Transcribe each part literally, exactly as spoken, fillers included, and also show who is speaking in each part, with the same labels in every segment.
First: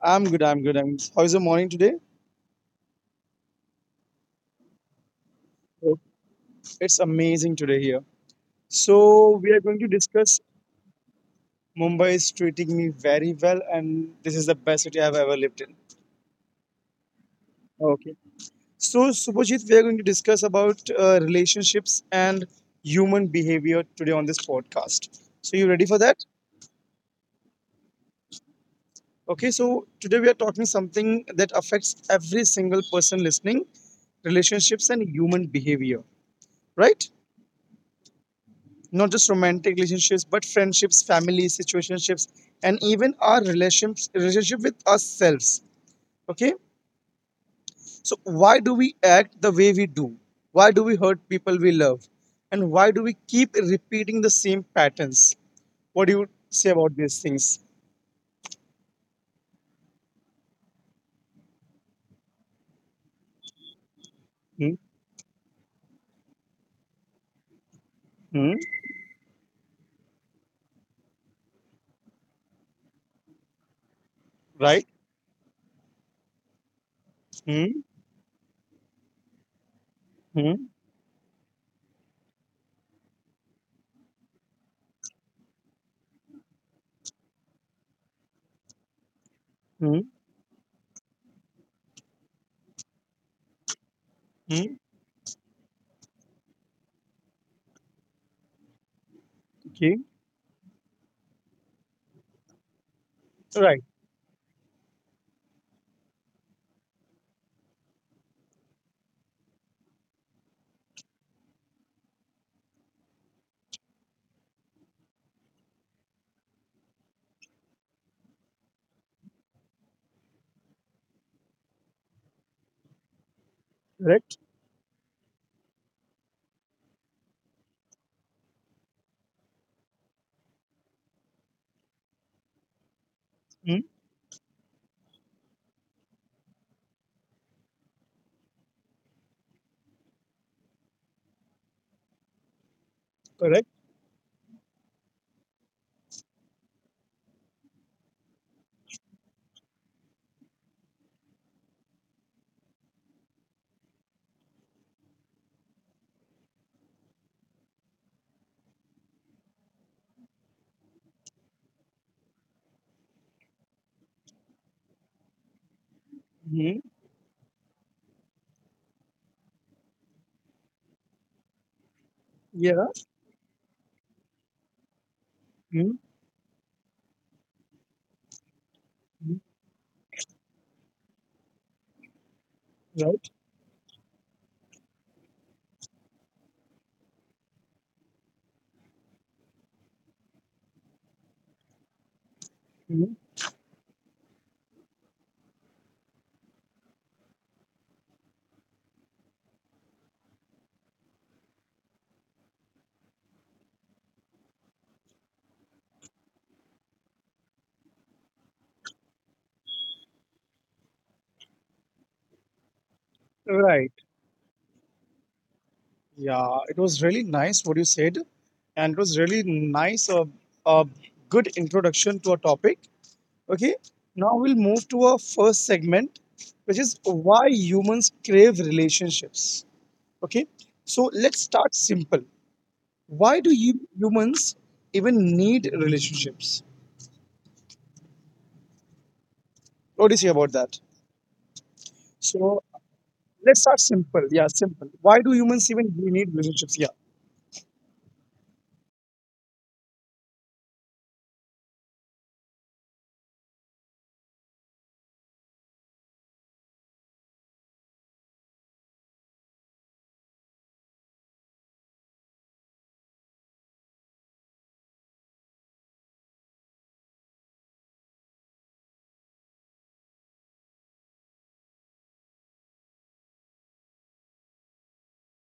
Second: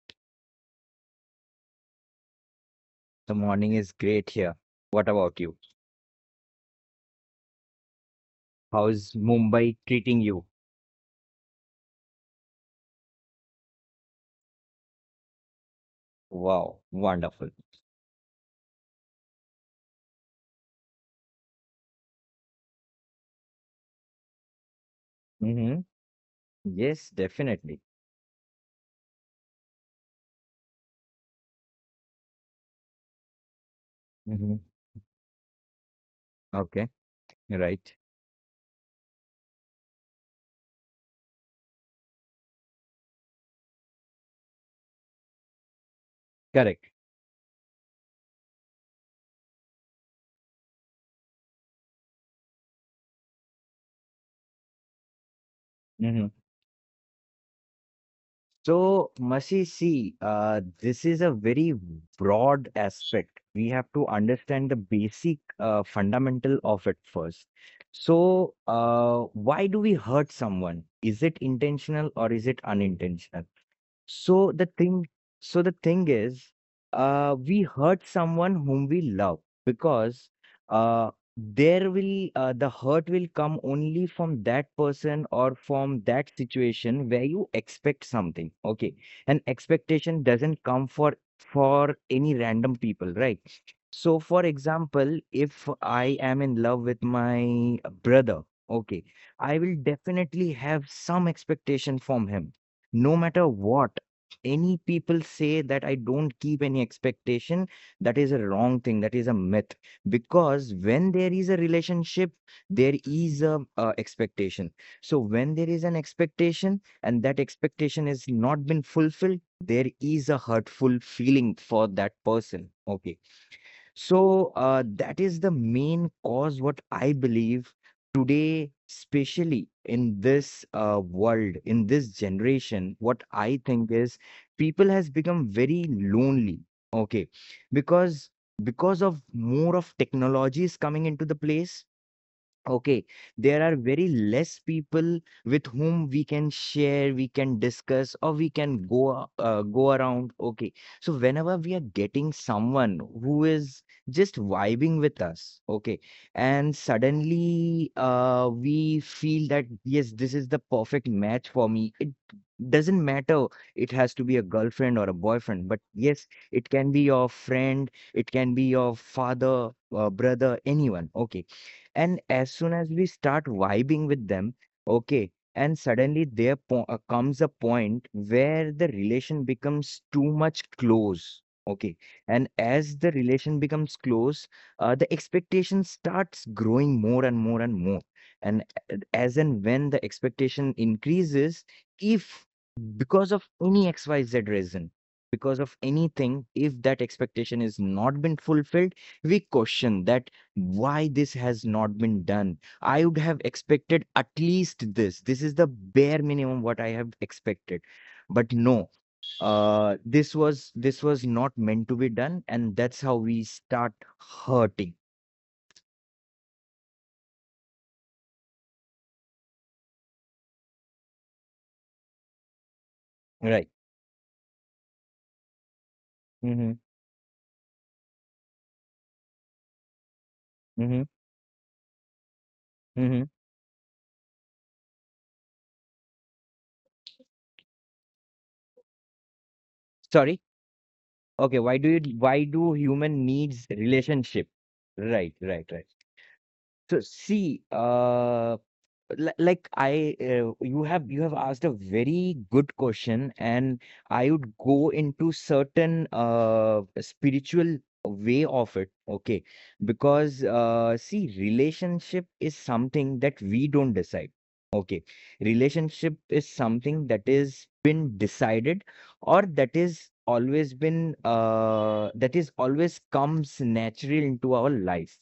Speaker 1: I'm good. I'm good. I'm. How's the morning today?
Speaker 2: The morning is great here. What about you?
Speaker 1: Oh, It's amazing today here.
Speaker 2: How's
Speaker 1: So we are
Speaker 2: Mumbai
Speaker 1: going to
Speaker 2: treating
Speaker 1: discuss.
Speaker 2: you?
Speaker 1: Mumbai is treating me very well, and this is the best city I've ever lived in.
Speaker 2: Wow, wonderful.
Speaker 1: Okay. So Subhajit, we are going to discuss about uh, relationships and human behavior today on this podcast. So you ready for
Speaker 2: Mm-hmm.
Speaker 1: that?
Speaker 2: Yes, definitely.
Speaker 1: Okay. So today we are talking something that affects every single person listening:
Speaker 2: Mm-hmm.
Speaker 1: relationships and human behavior. Right?
Speaker 2: Okay, right.
Speaker 1: Not just romantic relationships but friendships, families, situationships, and even our relationships relationship with ourselves. Okay,
Speaker 2: Correct.
Speaker 1: so why do we act the way we do? Why do we hurt people we love? And why do we keep repeating the same patterns? What do you
Speaker 2: Mm-hmm.
Speaker 1: say about these things?
Speaker 2: So, Masi, see, uh, this is a very broad aspect. We have to
Speaker 1: Hmm?
Speaker 2: understand the basic uh, fundamental of it first.
Speaker 1: Hmm?
Speaker 2: So, uh, why do we hurt someone? Is it intentional or is it unintentional? So
Speaker 1: Right.
Speaker 2: the thing, so the thing is, uh,
Speaker 1: Hmm?
Speaker 2: we hurt someone whom we love because
Speaker 1: Hmm?
Speaker 2: uh, there will uh, the hurt will come only from that person or from that situation where you expect something. Okay, and
Speaker 1: Hmm?
Speaker 2: expectation doesn't come for for any random people, right? So, for
Speaker 1: Hmm?
Speaker 2: example, if I am in love with my brother, okay, I will
Speaker 1: Okay.
Speaker 2: definitely have some expectation from him, no matter
Speaker 1: Right.
Speaker 2: what any people say that I don't keep any expectation. That is a wrong thing. That is a myth. Because when there is a relationship, there is a uh, expectation. So when there is an expectation and that expectation is not been fulfilled, there is a hurtful feeling for that person. Okay,
Speaker 1: Correct.
Speaker 2: so uh, that is the main cause, what I believe today, especially in this uh, world, in this generation. What I
Speaker 1: Hmm?
Speaker 2: think is people has become very lonely. Okay, because because of more of technologies coming into the place. Okay,
Speaker 1: Correct.
Speaker 2: there are very less people with whom we can share, we can discuss, or we can go a- uh, go around. Okay, so whenever we are getting someone who is just vibing with us, okay, and suddenly uh, we feel that yes, this is the perfect match for me. It doesn't matter it has to be a girlfriend or a boyfriend, but yes,
Speaker 1: Hmm?
Speaker 2: it can be your friend, it can be your father, uh, brother, anyone. Okay, and as
Speaker 1: Yeah.
Speaker 2: soon as we start vibing with them, okay,
Speaker 1: Hmm?
Speaker 2: and suddenly there po- uh, comes a point where the
Speaker 1: Hmm?
Speaker 2: relation becomes too much close. Okay, and as
Speaker 1: Right.
Speaker 2: the relation becomes close, uh, the expectation starts growing more and more and more. And a- as and when the expectation increases, if
Speaker 1: Hmm?
Speaker 2: because of any X Y Z reason, because of anything, if that expectation is not been fulfilled, we question that why this has not been done. I would have expected at least this. This is the bare minimum what I have expected. But no, uh, this was this was not meant to be done, and that's how we
Speaker 1: Right.
Speaker 2: start hurting.
Speaker 1: Yeah, it was really nice what you said, and it was really nice a uh, uh, good introduction to a topic. Okay,
Speaker 2: Right.
Speaker 1: now we'll move to our first segment, which is
Speaker 2: Mm-hmm.
Speaker 1: why humans crave relationships. Okay, so
Speaker 2: Mm-hmm.
Speaker 1: let's start simple. Why do
Speaker 2: Mm-hmm.
Speaker 1: you humans even need relationships? What do you say about
Speaker 2: Sorry.
Speaker 1: that?
Speaker 2: Okay. Why do you
Speaker 1: So
Speaker 2: why do human
Speaker 1: let's start
Speaker 2: needs
Speaker 1: simple. Yeah,
Speaker 2: relationship?
Speaker 1: simple. Why do
Speaker 2: Right,
Speaker 1: humans even
Speaker 2: right, right.
Speaker 1: need relationships? Yeah.
Speaker 2: So see, uh li- like I uh, you have you have asked a very good question, and I would go into certain uh spiritual way of it. Okay, because uh see, relationship is something that we don't decide. Okay, relationship is something that is been decided, or that is always been uh that is always comes natural into our life.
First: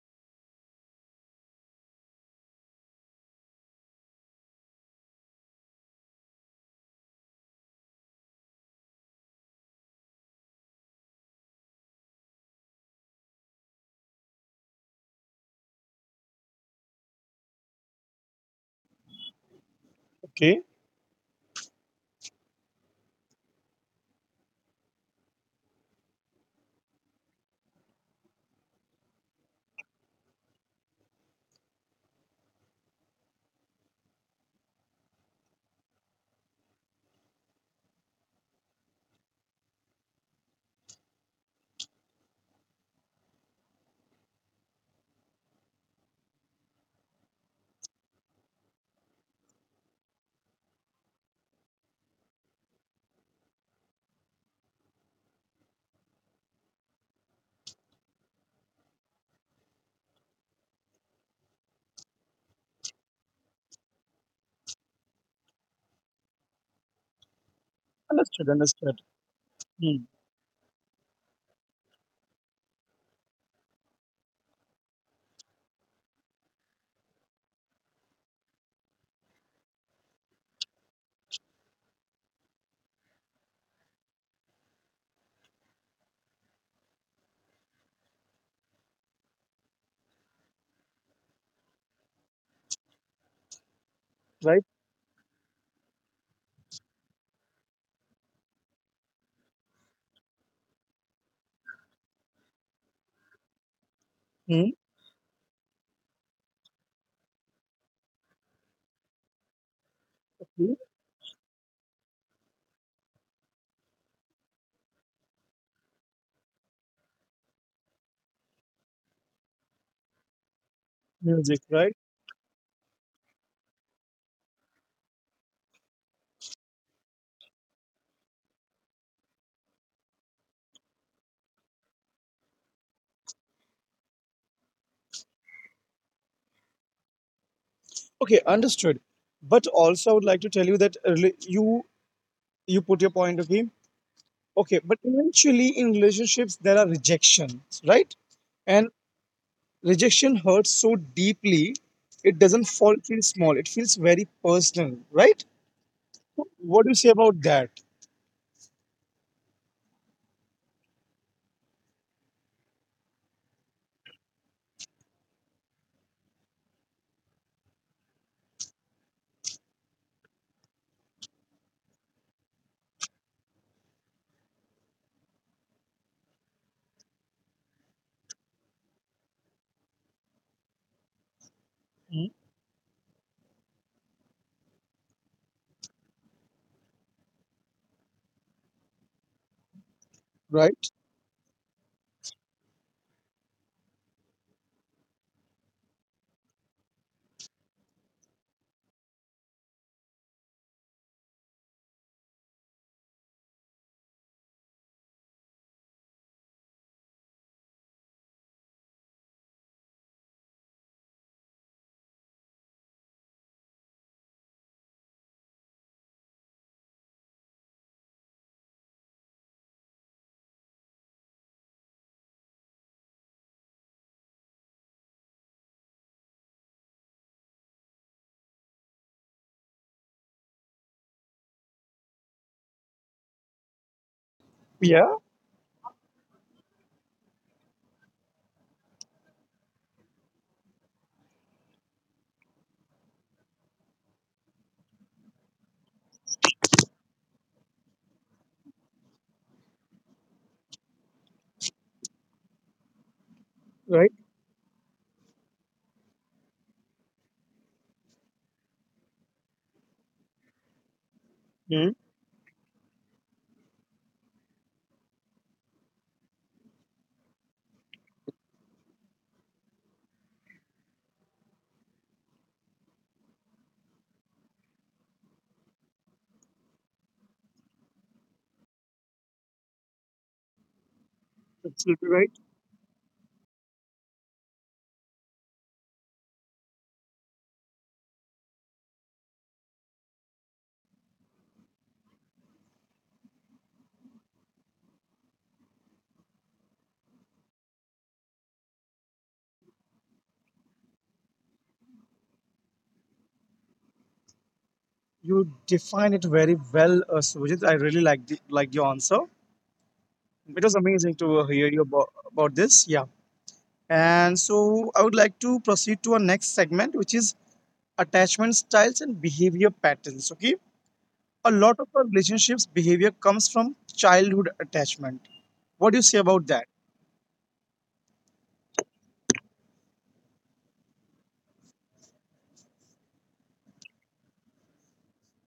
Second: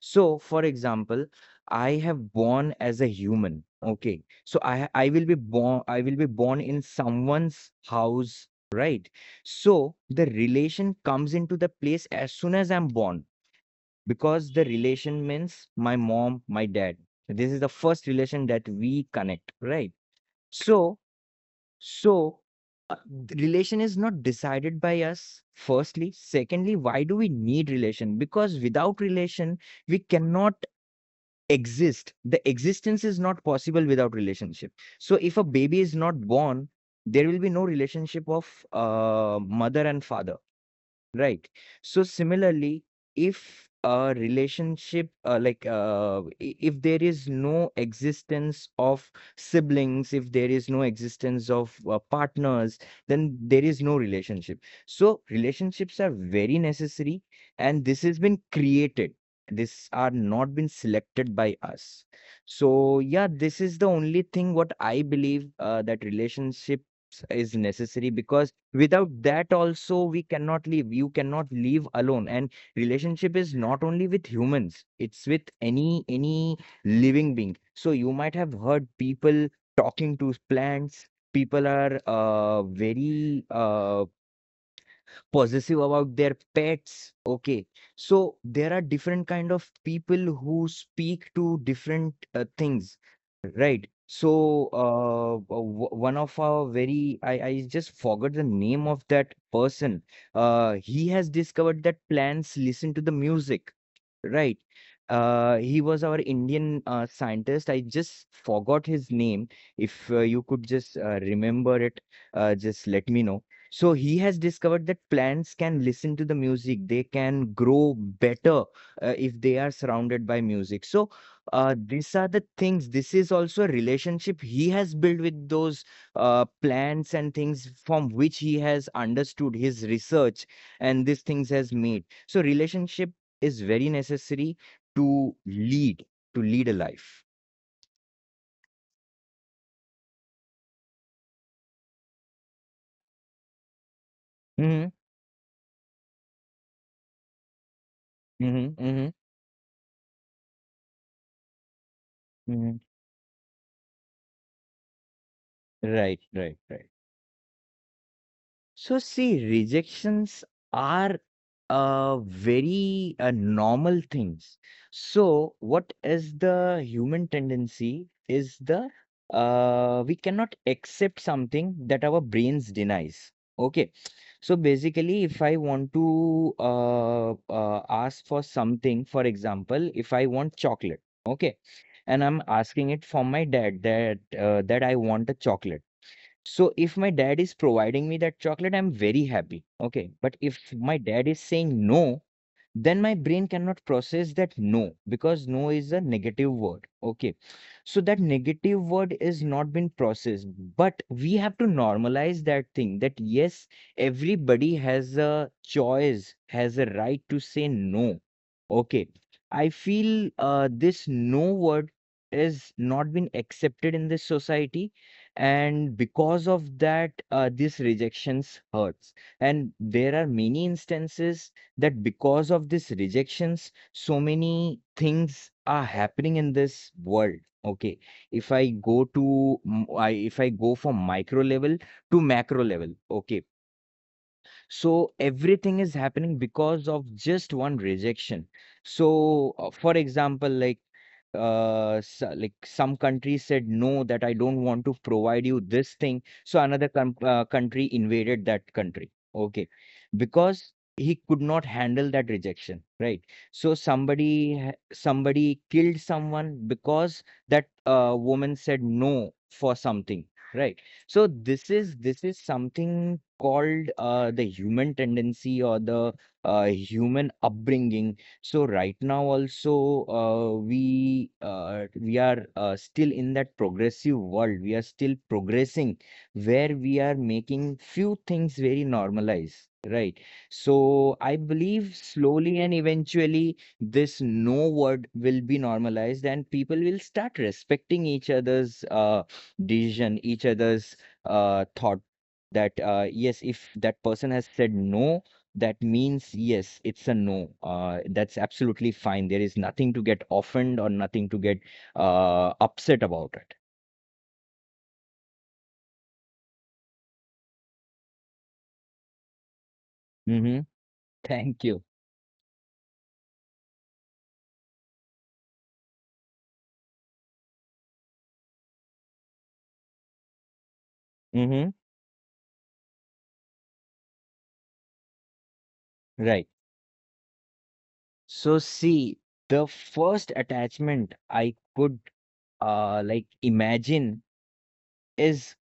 Speaker 2: So, for example, I have born as a human. Okay. So I ha- I will be born I will be born in someone's house, right? So the relation comes into the place as soon as I'm born, because the relation means my mom, my dad. This is the first relation that we connect, right?
Speaker 1: Okay.
Speaker 2: So so uh, th- Relation is not decided by us. Firstly, secondly, why do we need relation? Because without relation we cannot exist. The existence is not possible without relationship. So if a baby is not born, there will be no relationship of uh, mother and father. Right. So similarly, if a relationship, uh, like uh, i- if there is no existence of siblings, if there is no existence of uh, partners, then there is no relationship. So relationships are very necessary, and this has been created. This are not been selected by us. So yeah, this is the only thing what I believe, uh, that relationships is necessary because
Speaker 1: Understood. Understood.
Speaker 2: without that also
Speaker 1: Hmm.
Speaker 2: we cannot live. You cannot live alone, and relationship is not only with humans. It's with any any living being. So you might have heard people talking to plants. People are uh, very uh, possessive about their pets. Okay, so there are different kind of people who speak to different uh, things, right? So
Speaker 1: Right.
Speaker 2: uh, w- one of our very I, I just forgot the name of that person. Uh, he has discovered that plants listen to the music. Right.
Speaker 1: Hmm.
Speaker 2: Uh, he was our Indian uh, scientist. I just forgot his name. If uh, you could
Speaker 1: Okay.
Speaker 2: just uh, remember it, uh, just let me know. So he has discovered that plants can listen to the music. They can grow better uh, if they are surrounded by music. So
Speaker 1: Music.
Speaker 2: uh,
Speaker 1: Right.
Speaker 2: these are the things. This is also a relationship he has built with those uh, plants and things, from which he has understood his research and these things has made. So relationship is very necessary to lead to lead a life.
Speaker 1: Okay, understood. But also, I would like to tell you that uh, rela- you you put your point of view. Okay,
Speaker 2: Mm-hmm.
Speaker 1: but eventually in relationships there are rejections, right?
Speaker 2: Mm-hmm.
Speaker 1: And
Speaker 2: Mm-hmm.
Speaker 1: rejection hurts so deeply, it doesn't
Speaker 2: hmm
Speaker 1: fall feel small. It feels very personal, right?
Speaker 2: Right,
Speaker 1: So
Speaker 2: right, right.
Speaker 1: what do you say about that?
Speaker 2: So see, rejections are uh, very uh, normal things. So what is the human tendency is the uh, we cannot accept something that our brains denies. Okay. So basically, if I want to uh, uh, ask for something, for example, if I want chocolate, okay, and
Speaker 1: Mm.
Speaker 2: I'm asking it from my dad that uh, that I want a chocolate. So if my dad is providing me that chocolate, I'm very happy. Okay. But if my
Speaker 1: Right?
Speaker 2: dad is saying no, then my brain cannot process that no, because no is a negative word. Okay, so that negative word is not been processed, but we have to normalize that thing, that yes, everybody has a choice, has a right to say no. Okay, I feel uh, this no word is not been accepted in this society, and because of that uh, this rejections hurts. And there are many instances that because of these rejections, so many things are happening in this world. Okay, if I go to, m- I if I go from micro level to macro level, okay, so
Speaker 1: Yeah.
Speaker 2: everything is happening because of just one rejection. So, uh, for example, like uh s- like some country said no that I don't want to provide you this thing, so another com- uh, country invaded that country. Okay, because he could not handle that rejection, right? So
Speaker 1: Right.
Speaker 2: somebody ha- somebody killed someone because that uh, woman said no for something, right? So this is
Speaker 1: Mm.
Speaker 2: this is something called uh, the human tendency or the uh, human upbringing. So right now also uh, we uh, we are uh, still in that progressive world. We are still progressing, where we are making few things very normalized, right? So I believe
Speaker 1: Absolutely
Speaker 2: slowly
Speaker 1: right.
Speaker 2: and eventually this no word will be normalized, and people will start respecting each other's uh, decision, each other's uh, thought, that uh, yes, if that person has said no, that means yes, it's a no. Uh, that's absolutely fine. There is nothing to get offended or nothing to get uh, upset about it.
Speaker 1: You define it very well, uh, Sujit. I really like the, like your answer.
Speaker 2: Mm-hmm.
Speaker 1: It was amazing
Speaker 2: Thank
Speaker 1: to
Speaker 2: you.
Speaker 1: uh, hear you about, about this. Yeah. And so I would like to proceed to our next segment, which is attachment styles and behavior patterns. Okay.
Speaker 2: Mm-hmm.
Speaker 1: A lot of our relationships behavior comes from childhood attachment. What do you say
Speaker 2: Right.
Speaker 1: about that?
Speaker 2: So see, the first attachment I could uh like imagine is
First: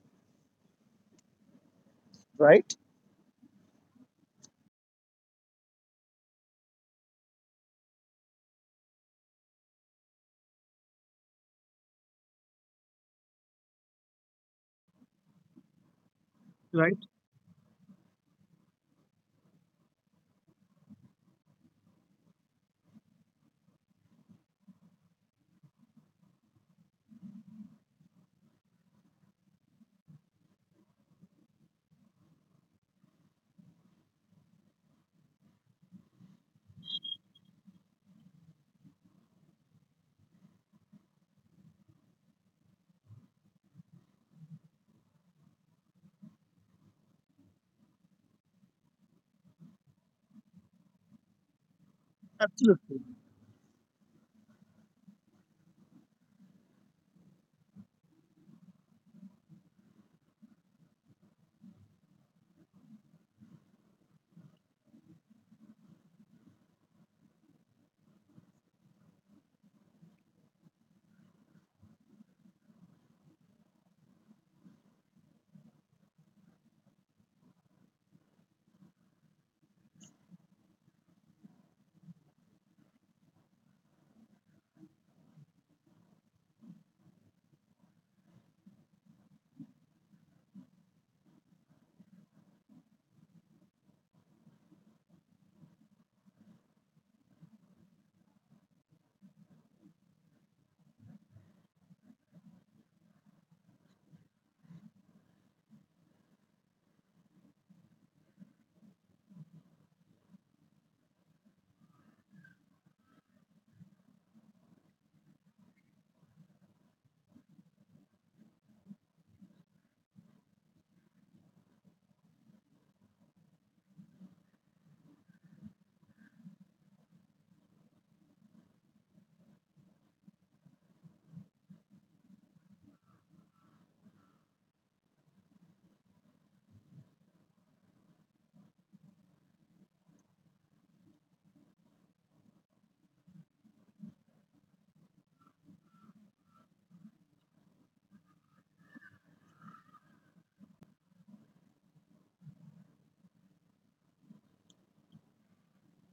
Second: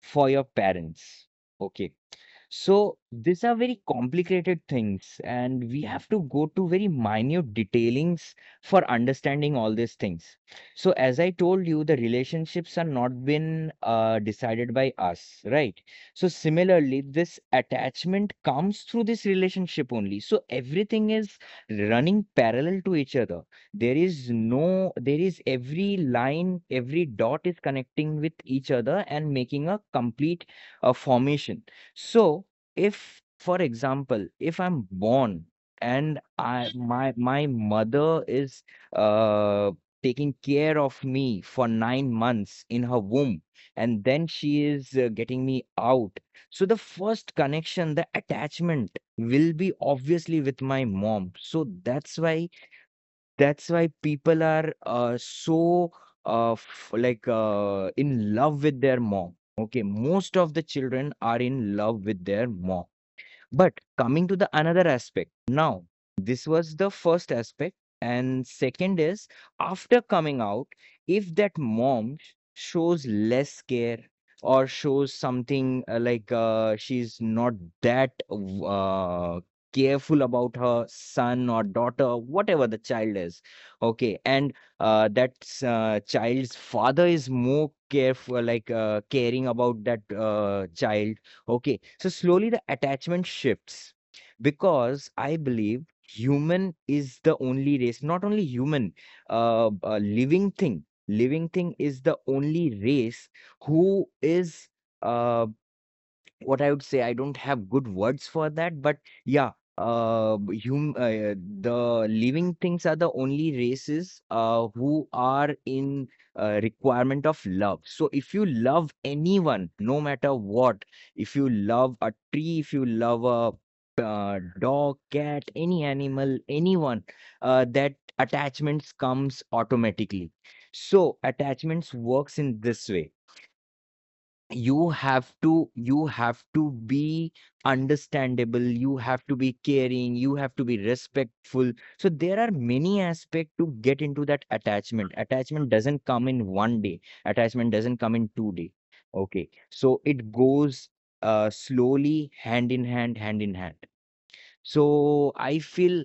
Speaker 2: for your parents. Okay.
Speaker 1: Right?
Speaker 2: So these are very complicated things, and we have to go to very minute detailings for understanding all these things. So as I told you, the relationships are not been uh, decided by us, right? So
Speaker 1: Right.
Speaker 2: similarly, this attachment comes through this relationship only. So everything is running parallel to each other. There is no, there is every line, every dot is connecting with each other and making a complete uh, formation. So if, for example, if I'm born, and I my my mother is uh taking care of me for nine months in her womb, and then she is uh, getting me out. So the first connection, the attachment will be obviously with my mom. So that's why
Speaker 1: Absolutely.
Speaker 2: that's why people are uh, so uh, f- like uh, in love with their mom. Okay, most of the children are in love with their mom. But coming to the another aspect, now this was the first aspect, and second is, after coming out, if that mom sh- shows less care, or shows something uh, like uh, she's not that uh, careful about her son or daughter, whatever the child is, okay, and uh, that uh, child's father is more careful, like uh, caring about that uh, child. Okay, so slowly the attachment shifts, because I believe human is the only race, not only human, uh, a living thing. Living thing is the only race who is uh, what I would say, I don't have good words for that, but yeah, uh, hum, uh, the living things are the only races uh, who are in uh, requirement of love. So if you love anyone, no matter what, if you love a tree, if you love a uh, dog, cat, any animal, anyone, uh, that attachments comes automatically. So attachments works in this way. You have to you have to be understandable, you have to be caring, you have to be respectful. So there are many aspects to get into that attachment. Attachment doesn't come in one day, attachment doesn't come in two day. Okay, so it goes uh, slowly, hand in hand, hand in hand so i feel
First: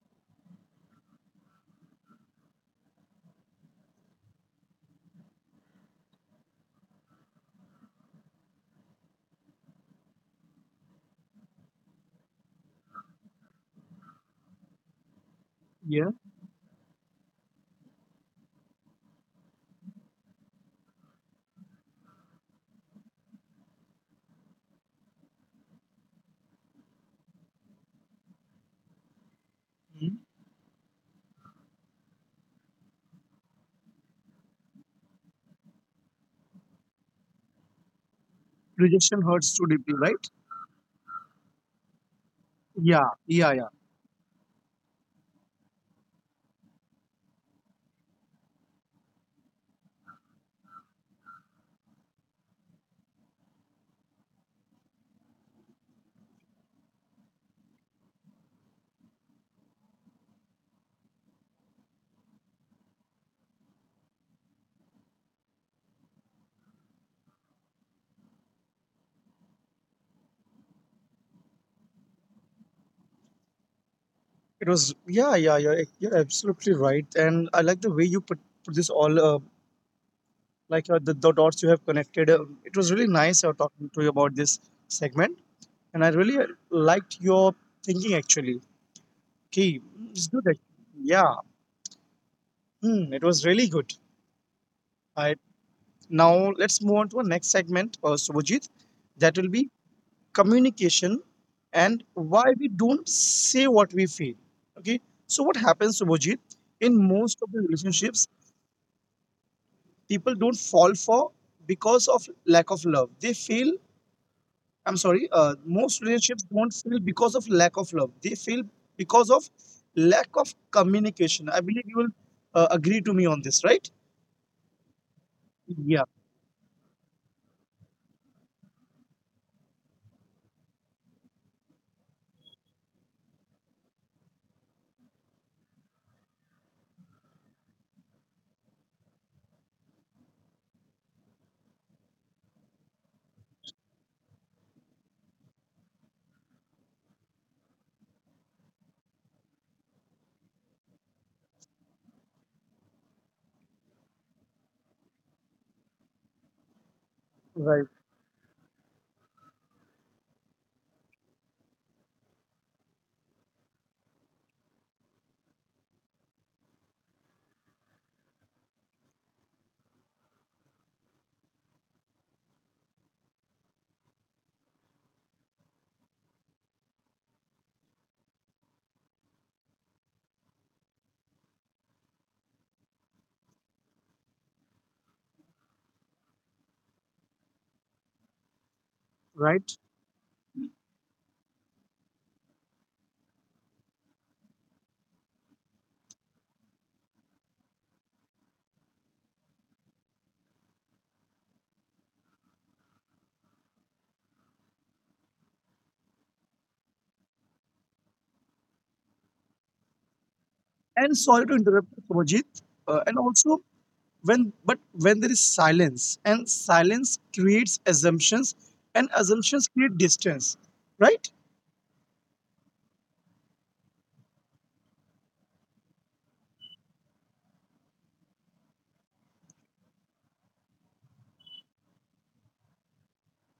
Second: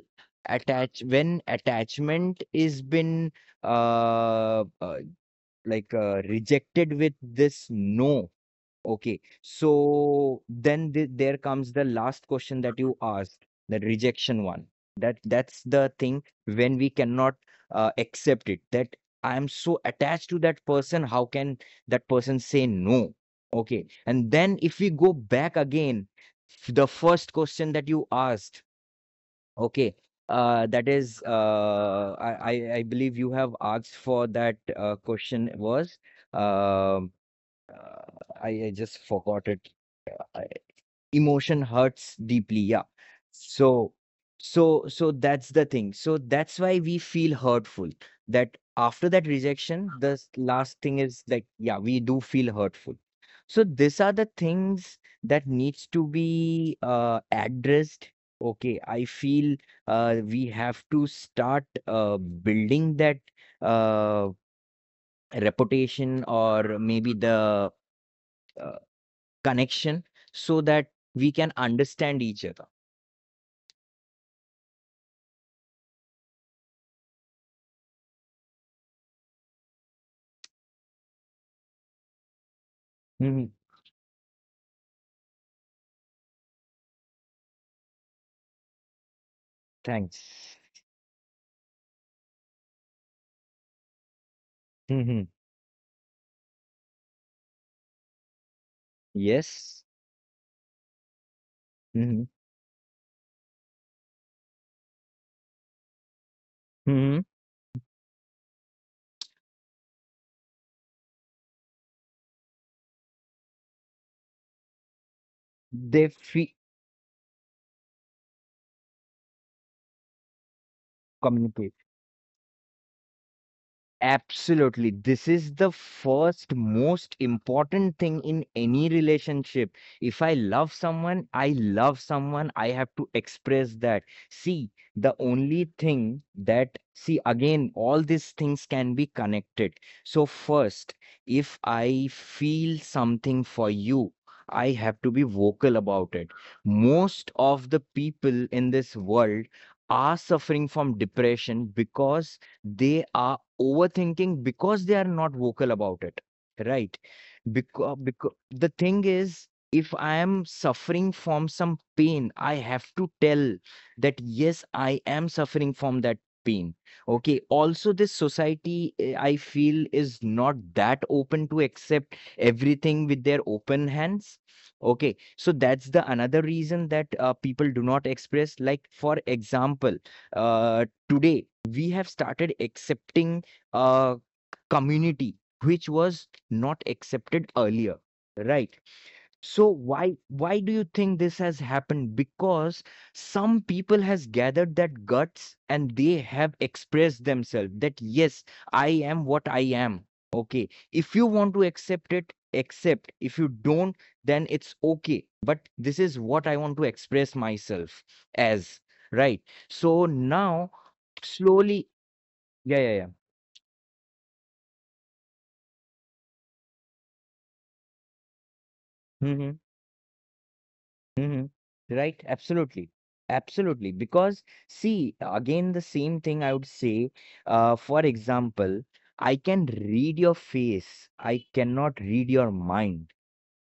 Speaker 2: attach when attachment is been uh, uh like uh, rejected with this. No. Okay. So then th there comes the last question that you asked, that rejection one. That that's the
Speaker 1: Yeah.
Speaker 2: thing, when we cannot uh, accept it. That I am so attached to that person, how can that person say no? Okay. And then if we go back again, f- the first question that you asked, okay,
Speaker 1: Mhm.
Speaker 2: uh, that is, uh, I, I I believe you have asked for that uh, question was, um, uh, I, I just
Speaker 1: Rejection
Speaker 2: forgot
Speaker 1: hurts too
Speaker 2: it.
Speaker 1: deeply, right?
Speaker 2: uh, Emotion hurts deeply, yeah.
Speaker 1: Yeah. Yeah. Yeah.
Speaker 2: So so so that's the thing, so that's why we feel hurtful. That after that rejection, the s- last thing is like, yeah, we do feel hurtful. So these are the things that needs to be uh, addressed. Okay, I feel uh, we have to start uh, building that uh, reputation, or maybe the uh, connection, so that we can understand each other.
Speaker 1: It was, yeah, yeah, yeah. You're absolutely right. And I like the way you put, put this all uh, like uh, the, the dots you have connected. Uh, it was really nice
Speaker 2: Hmm.
Speaker 1: uh, talking to you about this segment, and I really uh, liked your thinking actually. Okay, it's good.
Speaker 2: Thanks.
Speaker 1: act- Yeah. Hmm, it was really good.
Speaker 2: Hmm.
Speaker 1: I Now let's move on to our next segment, uh, Subhajit. That will be
Speaker 2: Yes.
Speaker 1: communication and
Speaker 2: Hmm.
Speaker 1: why we don't say what we feel. Okay, so what happens, Subhajit? In
Speaker 2: Hmm.
Speaker 1: most of the relationships, people don't fall for because of lack of love. They feel I'm sorry, uh, most
Speaker 2: They
Speaker 1: relationships
Speaker 2: feel.
Speaker 1: don't fail because of lack of love. They fail because of lack of communication. I
Speaker 2: Communicate.
Speaker 1: believe you will uh, agree to me on this, right?
Speaker 2: Absolutely. This is the
Speaker 1: Yeah,
Speaker 2: first most important thing in any relationship. If I love someone, I love someone, I have to express that. See, the only thing that, see, again, all these things can be connected. So, first, if I feel something for you, I have to be vocal about it. Most of the people in this world are suffering from depression because they are overthinking, because they are not vocal about it, right?
Speaker 1: right,
Speaker 2: Because, because the thing is, if I am suffering from some pain, I have to tell that yes, I am suffering from that pain. Okay. Also, this society, eh, I feel, is not that open to accept everything with their open hands. Okay. So that's the another reason that uh, people do not express. Like, for example, uh, today we have started accepting uh, community which was not accepted earlier, right? So
Speaker 1: right.
Speaker 2: why why do you think this has happened? Because some people has gathered that guts and they have expressed themselves that yes, I am what I am. Okay, if you want to accept it, accept. If you don't, then it's okay, but this is what I want to express myself as, right? So now
Speaker 1: And sorry to
Speaker 2: slowly.
Speaker 1: interrupt, Prajit.
Speaker 2: Yeah, yeah,
Speaker 1: Uh,
Speaker 2: yeah.
Speaker 1: and also, when but when there is silence, and silence creates assumptions, and
Speaker 2: Mm-hmm.
Speaker 1: assumptions create distance, right?
Speaker 2: Mhm. Right, absolutely. Absolutely. Because, see, again, the same thing I would say. Uh, for example, I can read your face, I cannot read your mind.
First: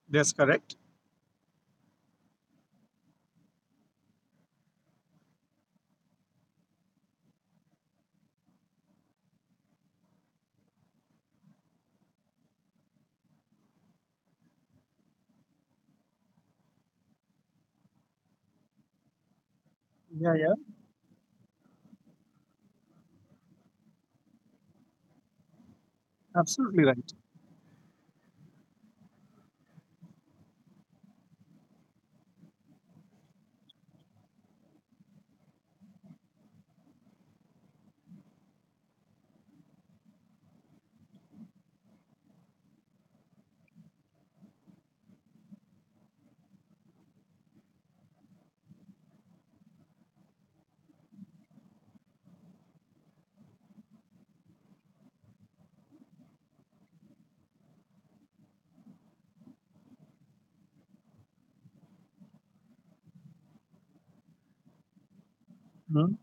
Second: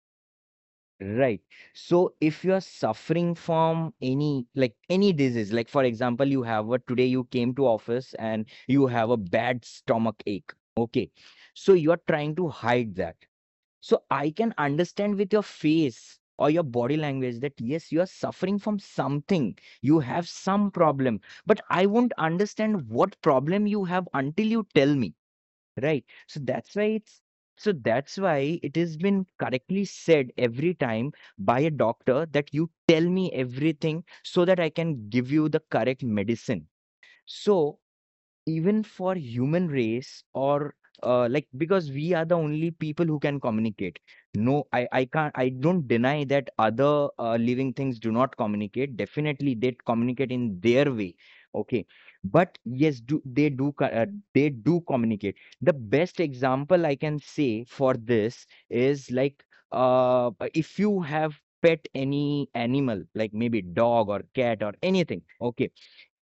Speaker 1: That's correct.
Speaker 2: Right. So, if you're suffering from any, like any disease, like for example, you have a today you came to office and you have a bad stomach ache. Okay. So, you're trying to hide that. So I can understand with your face or your body language that yes, you are suffering from something. You have
Speaker 1: Yeah, yeah,
Speaker 2: some problem, but I won't understand what problem you have until you tell me, right? So that's why
Speaker 1: absolutely right.
Speaker 2: it's, so that's why it has been correctly said every time by a doctor that you tell me everything so that I can give you the correct medicine. So even for human race, or uh, like, because we are the only people who can communicate. No, i i can't, I don't deny that other uh, living things do not communicate. Definitely they communicate in their way. Okay, but yes, do they do co- uh, they do communicate. The best example I can say for this is like, uh, if you have pet any animal, like maybe dog or cat or anything, okay,
Speaker 1: Mhm.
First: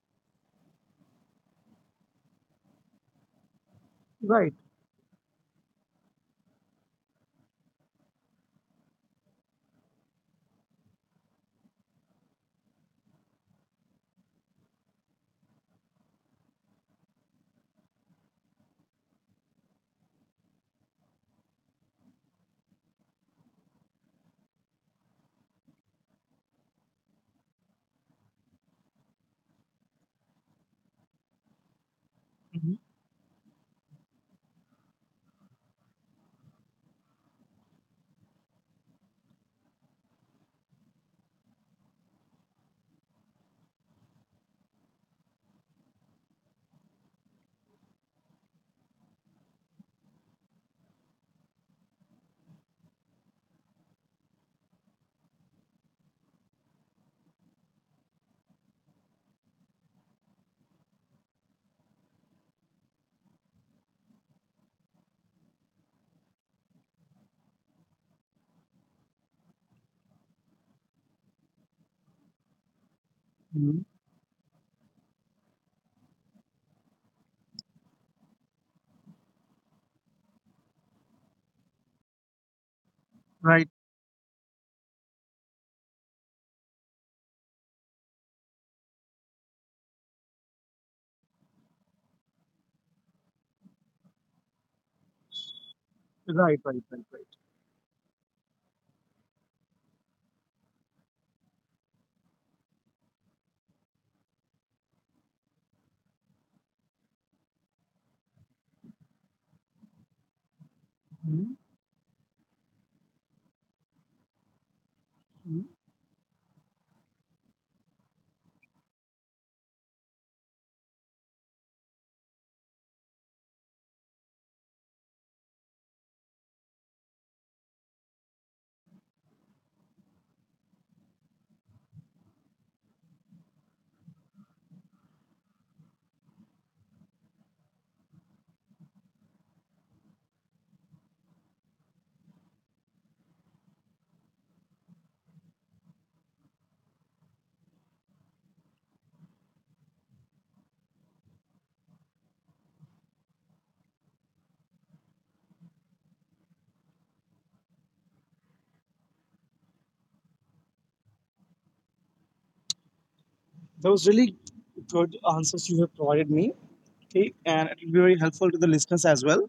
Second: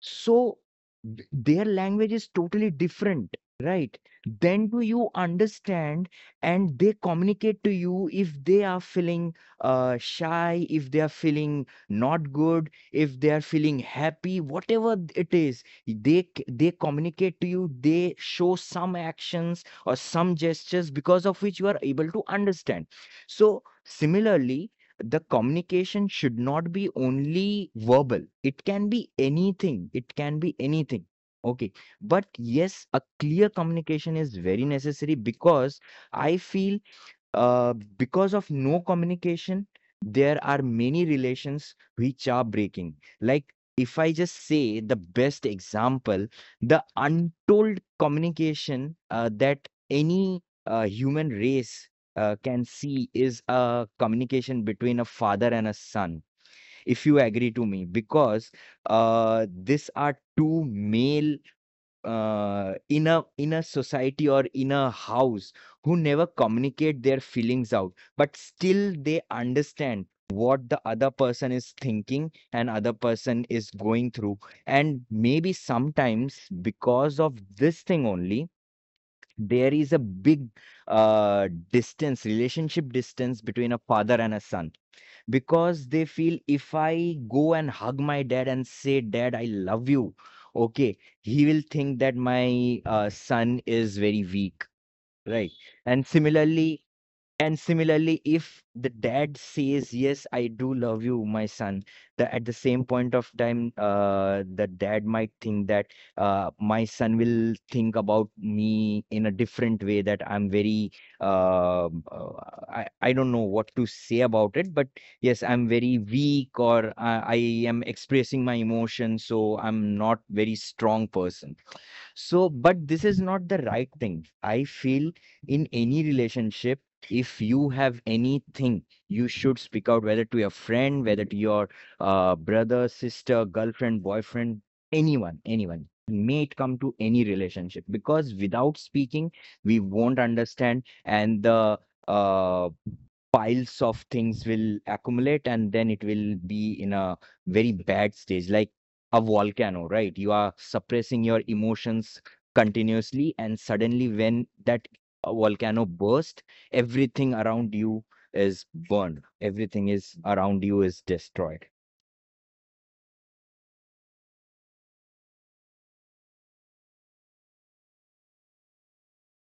Speaker 2: so th- their language is totally different, right?
Speaker 1: Right.
Speaker 2: Then do you understand? And they communicate to you if they are feeling uh, shy, if they are feeling not good, if they are feeling happy, whatever th- it is, they c- they communicate to you, they show some actions or some gestures because of which you are able to understand. So similarly, the communication should not be only verbal, it can be anything, it can be anything. Okay, but
Speaker 1: Mhm.
Speaker 2: yes, a clear communication is very necessary, because I feel uh, because of no communication, there are many relations which are breaking. Like, if I just say the best example, the untold communication uh, that any uh, human race uh, can see is a communication between a father and a son, if you agree to me, because uh, these are two male uh, in a in a society or in a house, who never communicate their feelings out, but still they understand what the other person is thinking and other person is
Speaker 1: Mhm.
Speaker 2: going through. And maybe sometimes because of this thing only, there is a big uh, distance, relationship distance
Speaker 1: Right.
Speaker 2: between a father and a son, because they feel if I go and hug my dad and say, Dad, I love you, okay, he will think that my uh, son is very weak, right? And
Speaker 1: Right. Right.
Speaker 2: similarly,
Speaker 1: Right. Right.
Speaker 2: and similarly, if the dad says, Yes, I do love you, my son, the, at the same point of time, uh, the dad might think that uh, my son will think about me in a different way, that I'm very,
Speaker 1: Mhm.
Speaker 2: uh, uh, I, I don't know what to say about it, but yes, I'm very weak, or I, I am expressing my emotions, so I'm not very strong person. So, but this is not the right thing. I feel in any relationship, if you have anything, you should speak out, whether to your friend, whether to your uh, brother, sister, girlfriend, boyfriend, anyone, anyone. May it come to any relationship, because without speaking, we won't understand, and the uh, piles of things will accumulate, and then it will be in a very bad stage. Like a volcano, right? You are suppressing your emotions continuously, and suddenly, when that uh, volcano bursts, everything around you is burned, everything is around you is destroyed.
Speaker 1: Those really good answers you have provided me. Okay, and it will be very helpful to the listeners as well.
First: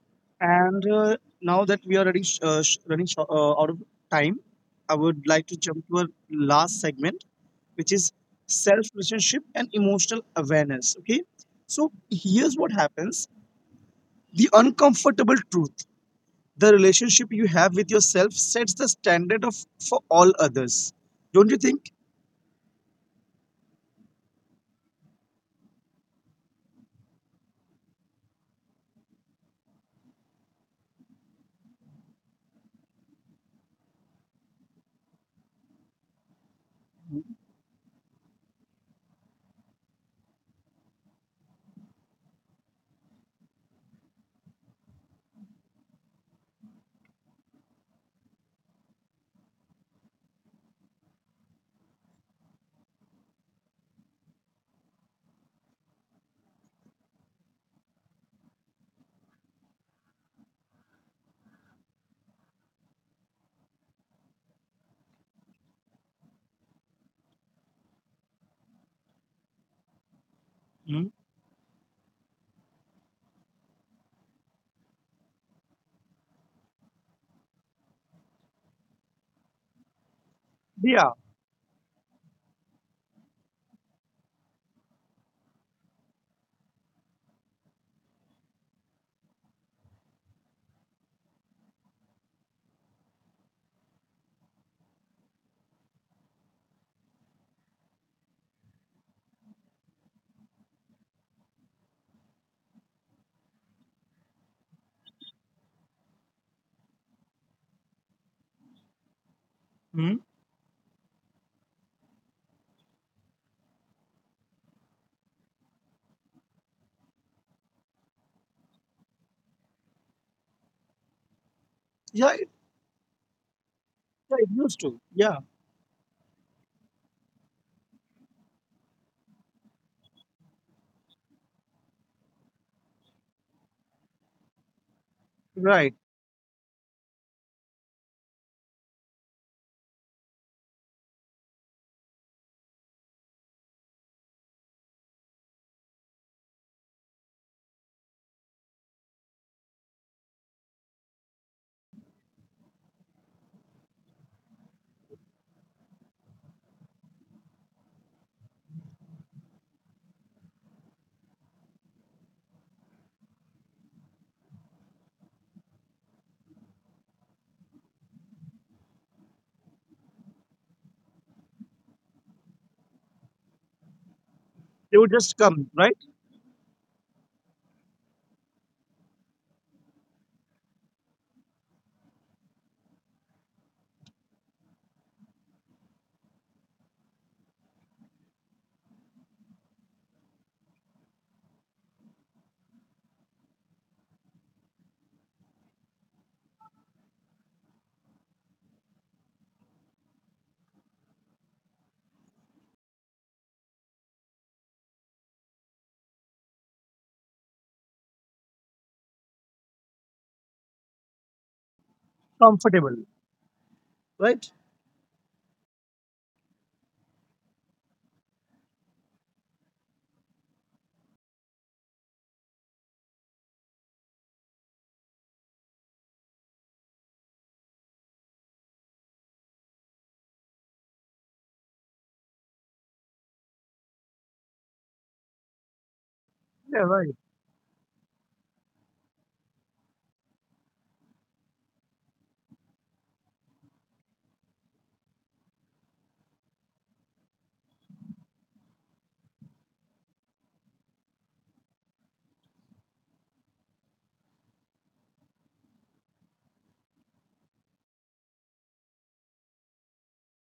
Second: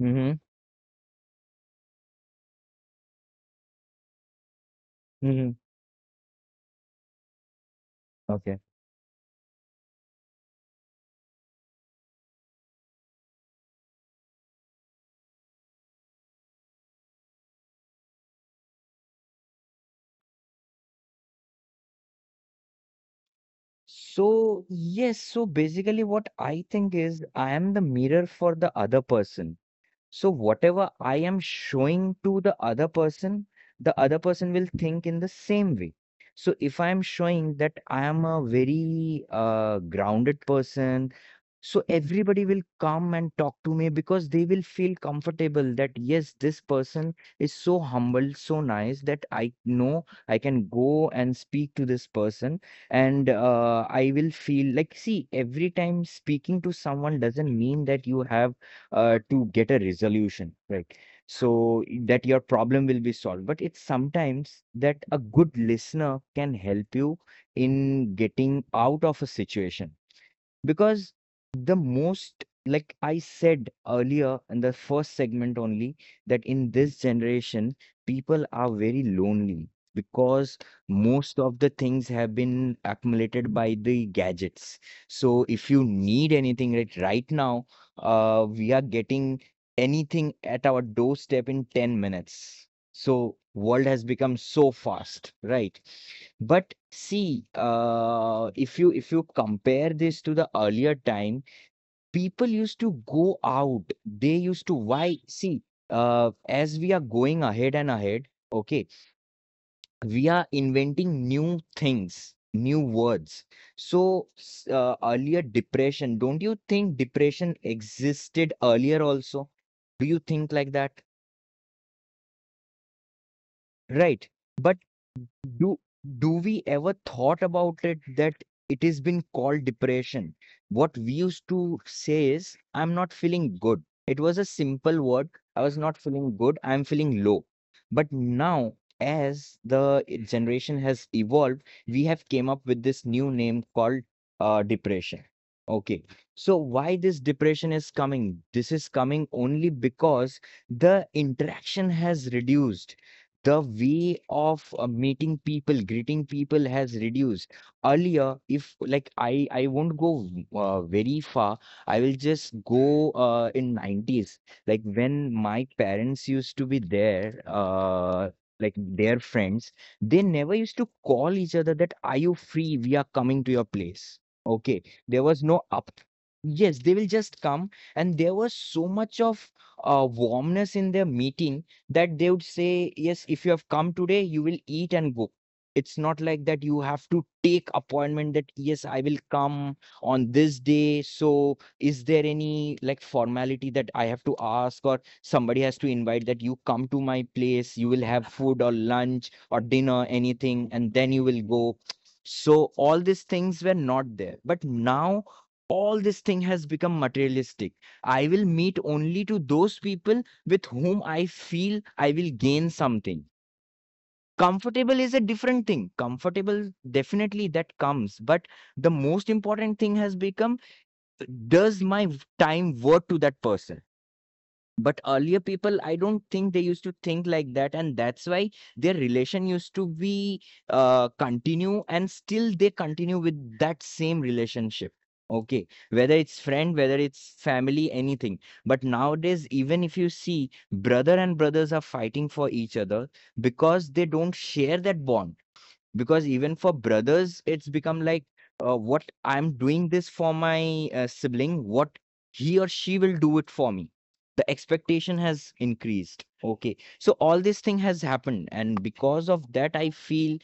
Speaker 2: Mm-hmm.
Speaker 1: And uh, now that we are already sh- uh, sh- running sh- uh, out of time, I would like
Speaker 2: Mm-hmm.
Speaker 1: to jump to our last segment, which is
Speaker 2: Okay.
Speaker 1: self relationship and emotional awareness. Okay, so here's what happens: the uncomfortable truth. The relationship you have with yourself sets the standard of for all others. Don't you think?
Speaker 2: So, yes, so basically, what I think is I am the mirror for the other person. So whatever I am showing to the other person, the other person will think in the same way. So if I am showing that I am a very uh, grounded person, so everybody will come and talk to me, because they will feel comfortable that yes, this person is so humble, so nice, that I know I can go and speak to this person, and uh, I will feel like, see, every time speaking to someone doesn't mean that you have uh, to get a resolution, right? So that your problem will be solved, but it's sometimes that a good listener can help you in getting out of a situation,
Speaker 1: Hmm?
Speaker 2: because the most, like I said earlier in the first segment only, that in this generation people are very lonely, because
Speaker 1: Yeah.
Speaker 2: most of the things have been accumulated by the gadgets. So if you need anything right right now, uh, we are getting anything at our doorstep in ten minutes. So world has become so fast, right? But see, uh, if you if you compare this to the earlier time, people used to go out. They used to, why, see, uh, as we are going ahead and ahead, okay,
Speaker 1: Hmm?
Speaker 2: we are inventing new things, new words. So s- uh, earlier depression, don't you think depression existed earlier also? Do you think like that?
Speaker 1: Yeah.
Speaker 2: Right.
Speaker 1: Yeah, it
Speaker 2: But.
Speaker 1: used to. Yeah,
Speaker 2: Do do we ever thought about it that it has been called depression? What we used to say is, I'm not feeling good. It was a simple word. I was
Speaker 1: right.
Speaker 2: not feeling good, I'm feeling low. But now, as the generation has evolved, we have came up with this new name called uh, depression. Okay. So why this depression is coming? This is coming only because the interaction has reduced, the way of uh, meeting people, greeting people has reduced. Earlier, if, like, i i won't go uh, very far, I will just go uh, in nineties, like when my parents used to be there, uh, like, their friends, they never used to call each other that, are you free, we are coming to your place. Okay,
Speaker 1: They would
Speaker 2: there
Speaker 1: just
Speaker 2: was no
Speaker 1: come,
Speaker 2: up
Speaker 1: right?
Speaker 2: yes, they will just come, and there was so much of uh, warmness in their meeting, that they would say, yes, if you have come today, you will eat and go. It's not like that you have to take appointment that yes, I will come on this day. So is there any like formality that I have to ask, or somebody has to invite that you come to my place, you will have food or lunch or dinner, anything, and then you will go. So all these things were not there. But now all this thing has become materialistic. I will meet only to those people with whom I feel I will gain
Speaker 1: Comfortable,
Speaker 2: something.
Speaker 1: right?
Speaker 2: Comfortable is a different thing. Comfortable, definitely that comes. But the most important thing has become, does my time worth to that person? But earlier people, I don't think they used to think like that, and that's why their relation used to be, uh, continue, and still they continue with that same relationship. Okay, whether it's friend,
Speaker 1: Yeah,
Speaker 2: whether
Speaker 1: right.
Speaker 2: it's family, anything. But nowadays, even if you see brother and brothers are fighting for each other because they don't share that bond, because even for brothers it's become like, uh, what I'm doing this for my uh, sibling, what he or she will do it for me. The expectation has increased. Okay, so all this thing has happened, and because of that I feel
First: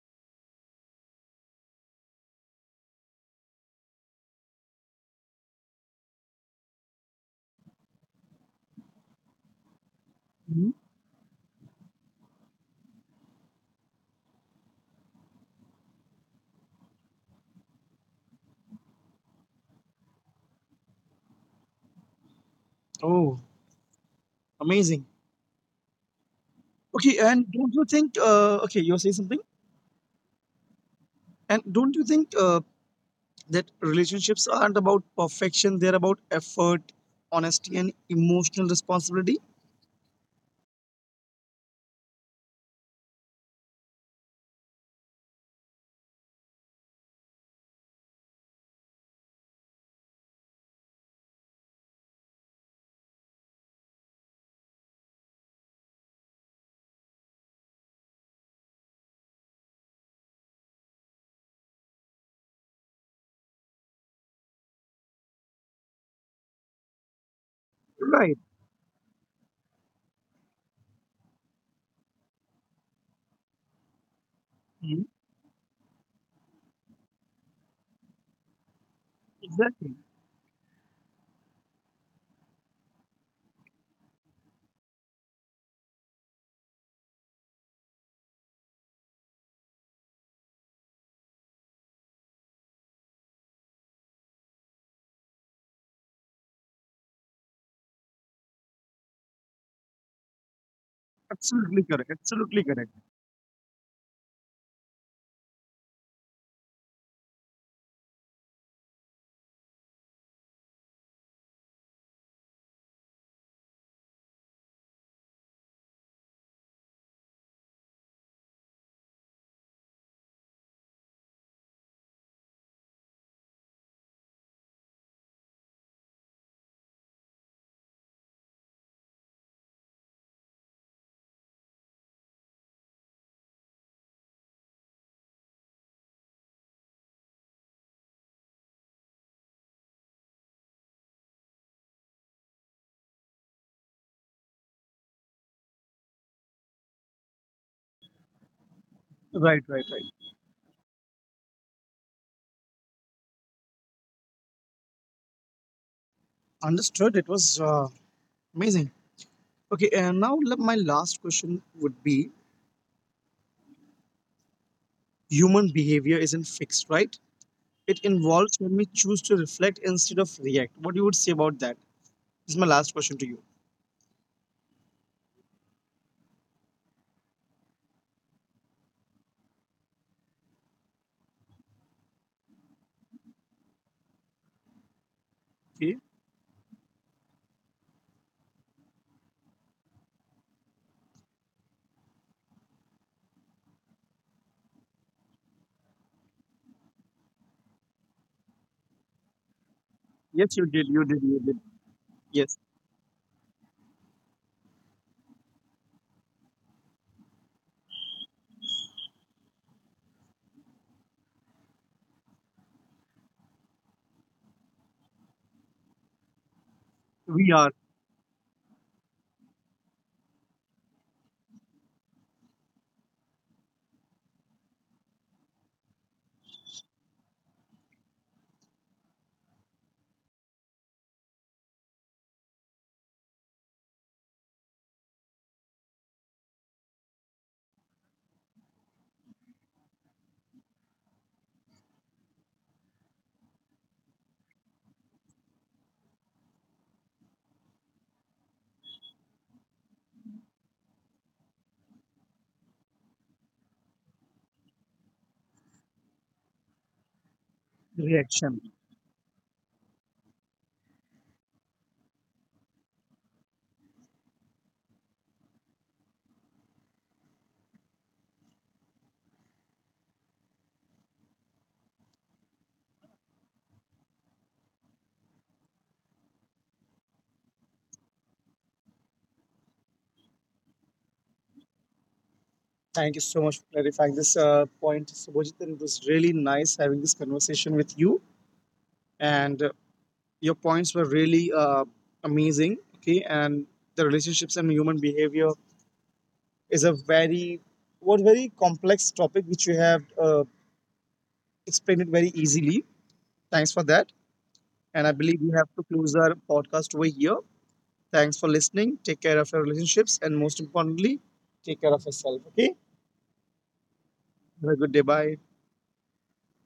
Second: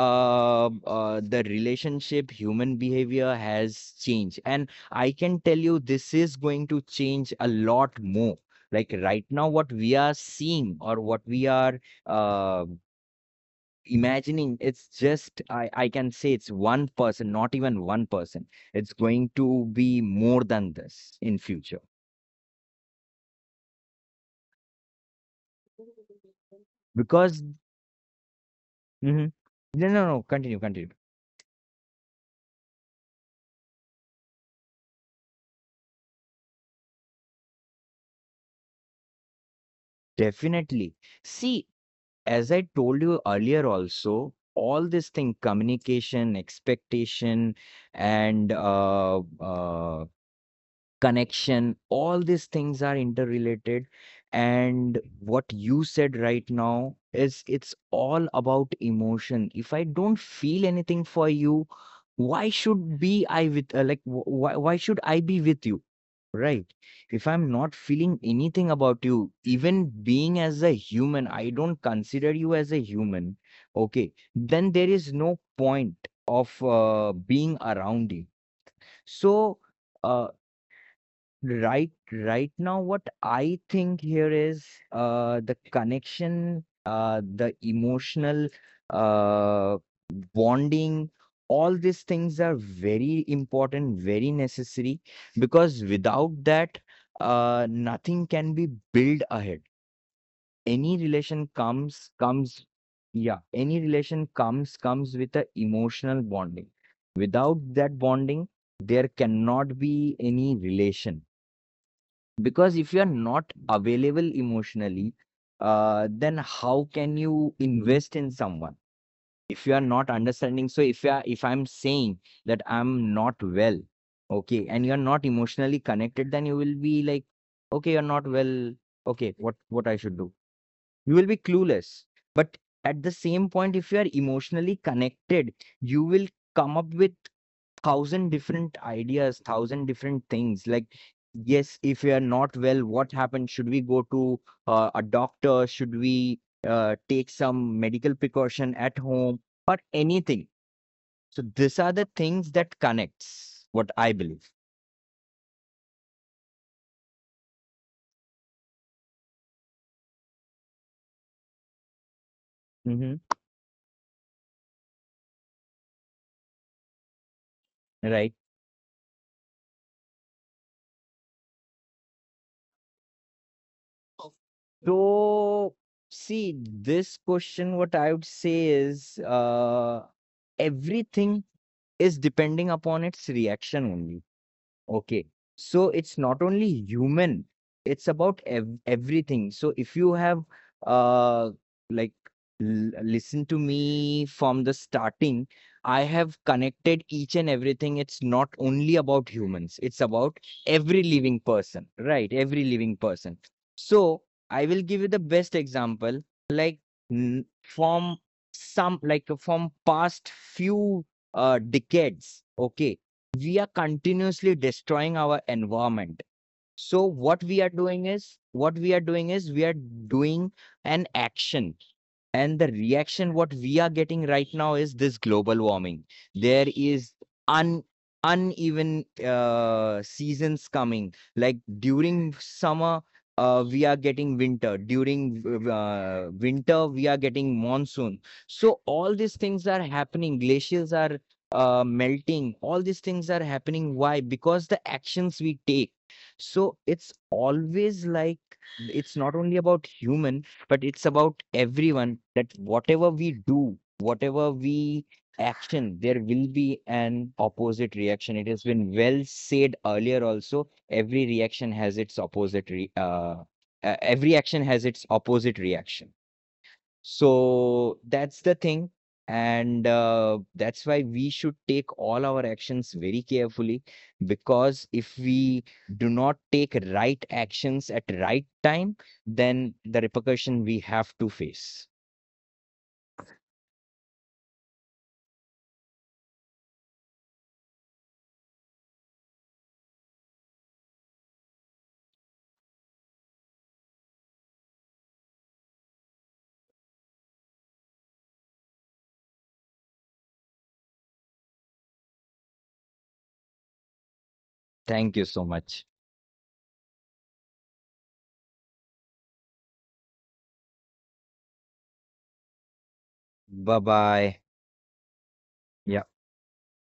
Speaker 2: uh, uh, the relationship, human behavior has changed, and I can tell you this is going to change a lot more. Like right now, what we are
Speaker 1: Mhm.
Speaker 2: seeing or what we are uh, imagining, it's just, i i can say it's one person, not even one person, it's going to be more than this in future.
Speaker 1: Oh, amazing. Okay,
Speaker 2: Because
Speaker 1: and don't you think, uh, okay, you're saying
Speaker 2: mhm,
Speaker 1: something?
Speaker 2: no, no, no, continue, continue.
Speaker 1: And don't you think uh, that relationships aren't about perfection, they're about effort, honesty, and emotional responsibility?
Speaker 2: Definitely. See, as I told you earlier also, all this thing, communication, expectation, and uh, uh connection, all these things are interrelated. And what you said right now is it's all about emotion. If I don't feel anything for you, why should be I with, uh, like wh- why, why should I be with you, right? If I'm not feeling
Speaker 1: Right.
Speaker 2: anything about you, even being as a human, I don't consider you as a human. Okay, then there
Speaker 1: Mhm.
Speaker 2: is no point of uh, being around you. So
Speaker 1: Exactly.
Speaker 2: uh, right, right now, what I think here is, uh, the connection, uh, the emotional uh, bonding, all these things are very important, very necessary, because without that, uh, nothing can be built ahead. Any relation
Speaker 1: Absolutely correct.
Speaker 2: comes,
Speaker 1: Absolutely
Speaker 2: comes,
Speaker 1: correct.
Speaker 2: Yeah, any relation comes, comes with a emotional bonding. Without that bonding, there cannot be any relation, because if you are not available emotionally, uh, then how can you invest in someone? If you are not understanding, so if you are, if I'm saying that I'm not well, okay, and you're not emotionally connected, then you will be like, okay, you're not well, okay, what what I should do? You will be clueless. But at the same point, if you are emotionally connected, you will come up with thousand different ideas, thousand different things, like, yes, if you are not well, what happened, should we go to uh, a doctor, should we uh, take some medical precaution at home,
Speaker 1: Right,
Speaker 2: or
Speaker 1: right, right.
Speaker 2: anything. So these are the things that connects, what I believe.
Speaker 1: Understood. It was uh, amazing. Okay, and now le- my last question would be
Speaker 2: Hmm,
Speaker 1: human behavior isn't fixed, right? It
Speaker 2: right.
Speaker 1: involves when we choose to reflect instead of react. What you would say about that? This is my last question to you.
Speaker 2: So, see, this question, what I would say is, uh, everything is depending upon its reaction only. Okay. So
Speaker 1: Okay.
Speaker 2: it's not only human, it's about ev- everything. So if you have uh like l- listened to me from the starting, I have connected each and everything. It's not only about humans, it's about
Speaker 1: Yes, you did.
Speaker 2: every
Speaker 1: You did.
Speaker 2: living
Speaker 1: You did.
Speaker 2: person, right?
Speaker 1: Yes,
Speaker 2: Every living person. So I will give you the best example, like, n- from some, like, from past few uh decades, okay? We are continuously destroying our environment. So what
Speaker 1: we
Speaker 2: we are
Speaker 1: are
Speaker 2: doing is, what we are doing is, we are doing an action, and the reaction what we are getting right now is this global warming. There is un uneven uh, seasons coming. Like during summer, uh, we are getting winter. During uh, winter, we are getting monsoon. So all these things are happening. Glaciers are uh, melting. All these things are happening. Why? Because the actions we take. So it's always like, it's not only about human, but it's about everyone, that whatever we do, whatever we action, there will be an opposite
Speaker 1: the
Speaker 2: reaction. It has
Speaker 1: reaction.
Speaker 2: been well said earlier also. Every reaction has its opposite re- uh, uh, every action has its opposite reaction. So that's the thing. And uh, that's why we should take all our actions very carefully, because if we do not take right actions at right time, then the repercussion we have to face.
Speaker 1: Thank you so much for clarifying this uh, point, Subhajit. And it was really nice having this conversation with you. And uh, your points were really uh, amazing. Okay, and the relationships and human behavior is a very what very complex topic which you have uh, explained it very easily. Thanks for that. And I
Speaker 2: Thank you
Speaker 1: believe
Speaker 2: so
Speaker 1: we have to
Speaker 2: much.
Speaker 1: close our podcast over here. Thanks for listening. Take care of your relationships. And most importantly, take care of yourself. Okay?
Speaker 2: Bye bye.
Speaker 1: Have a good day. Bye.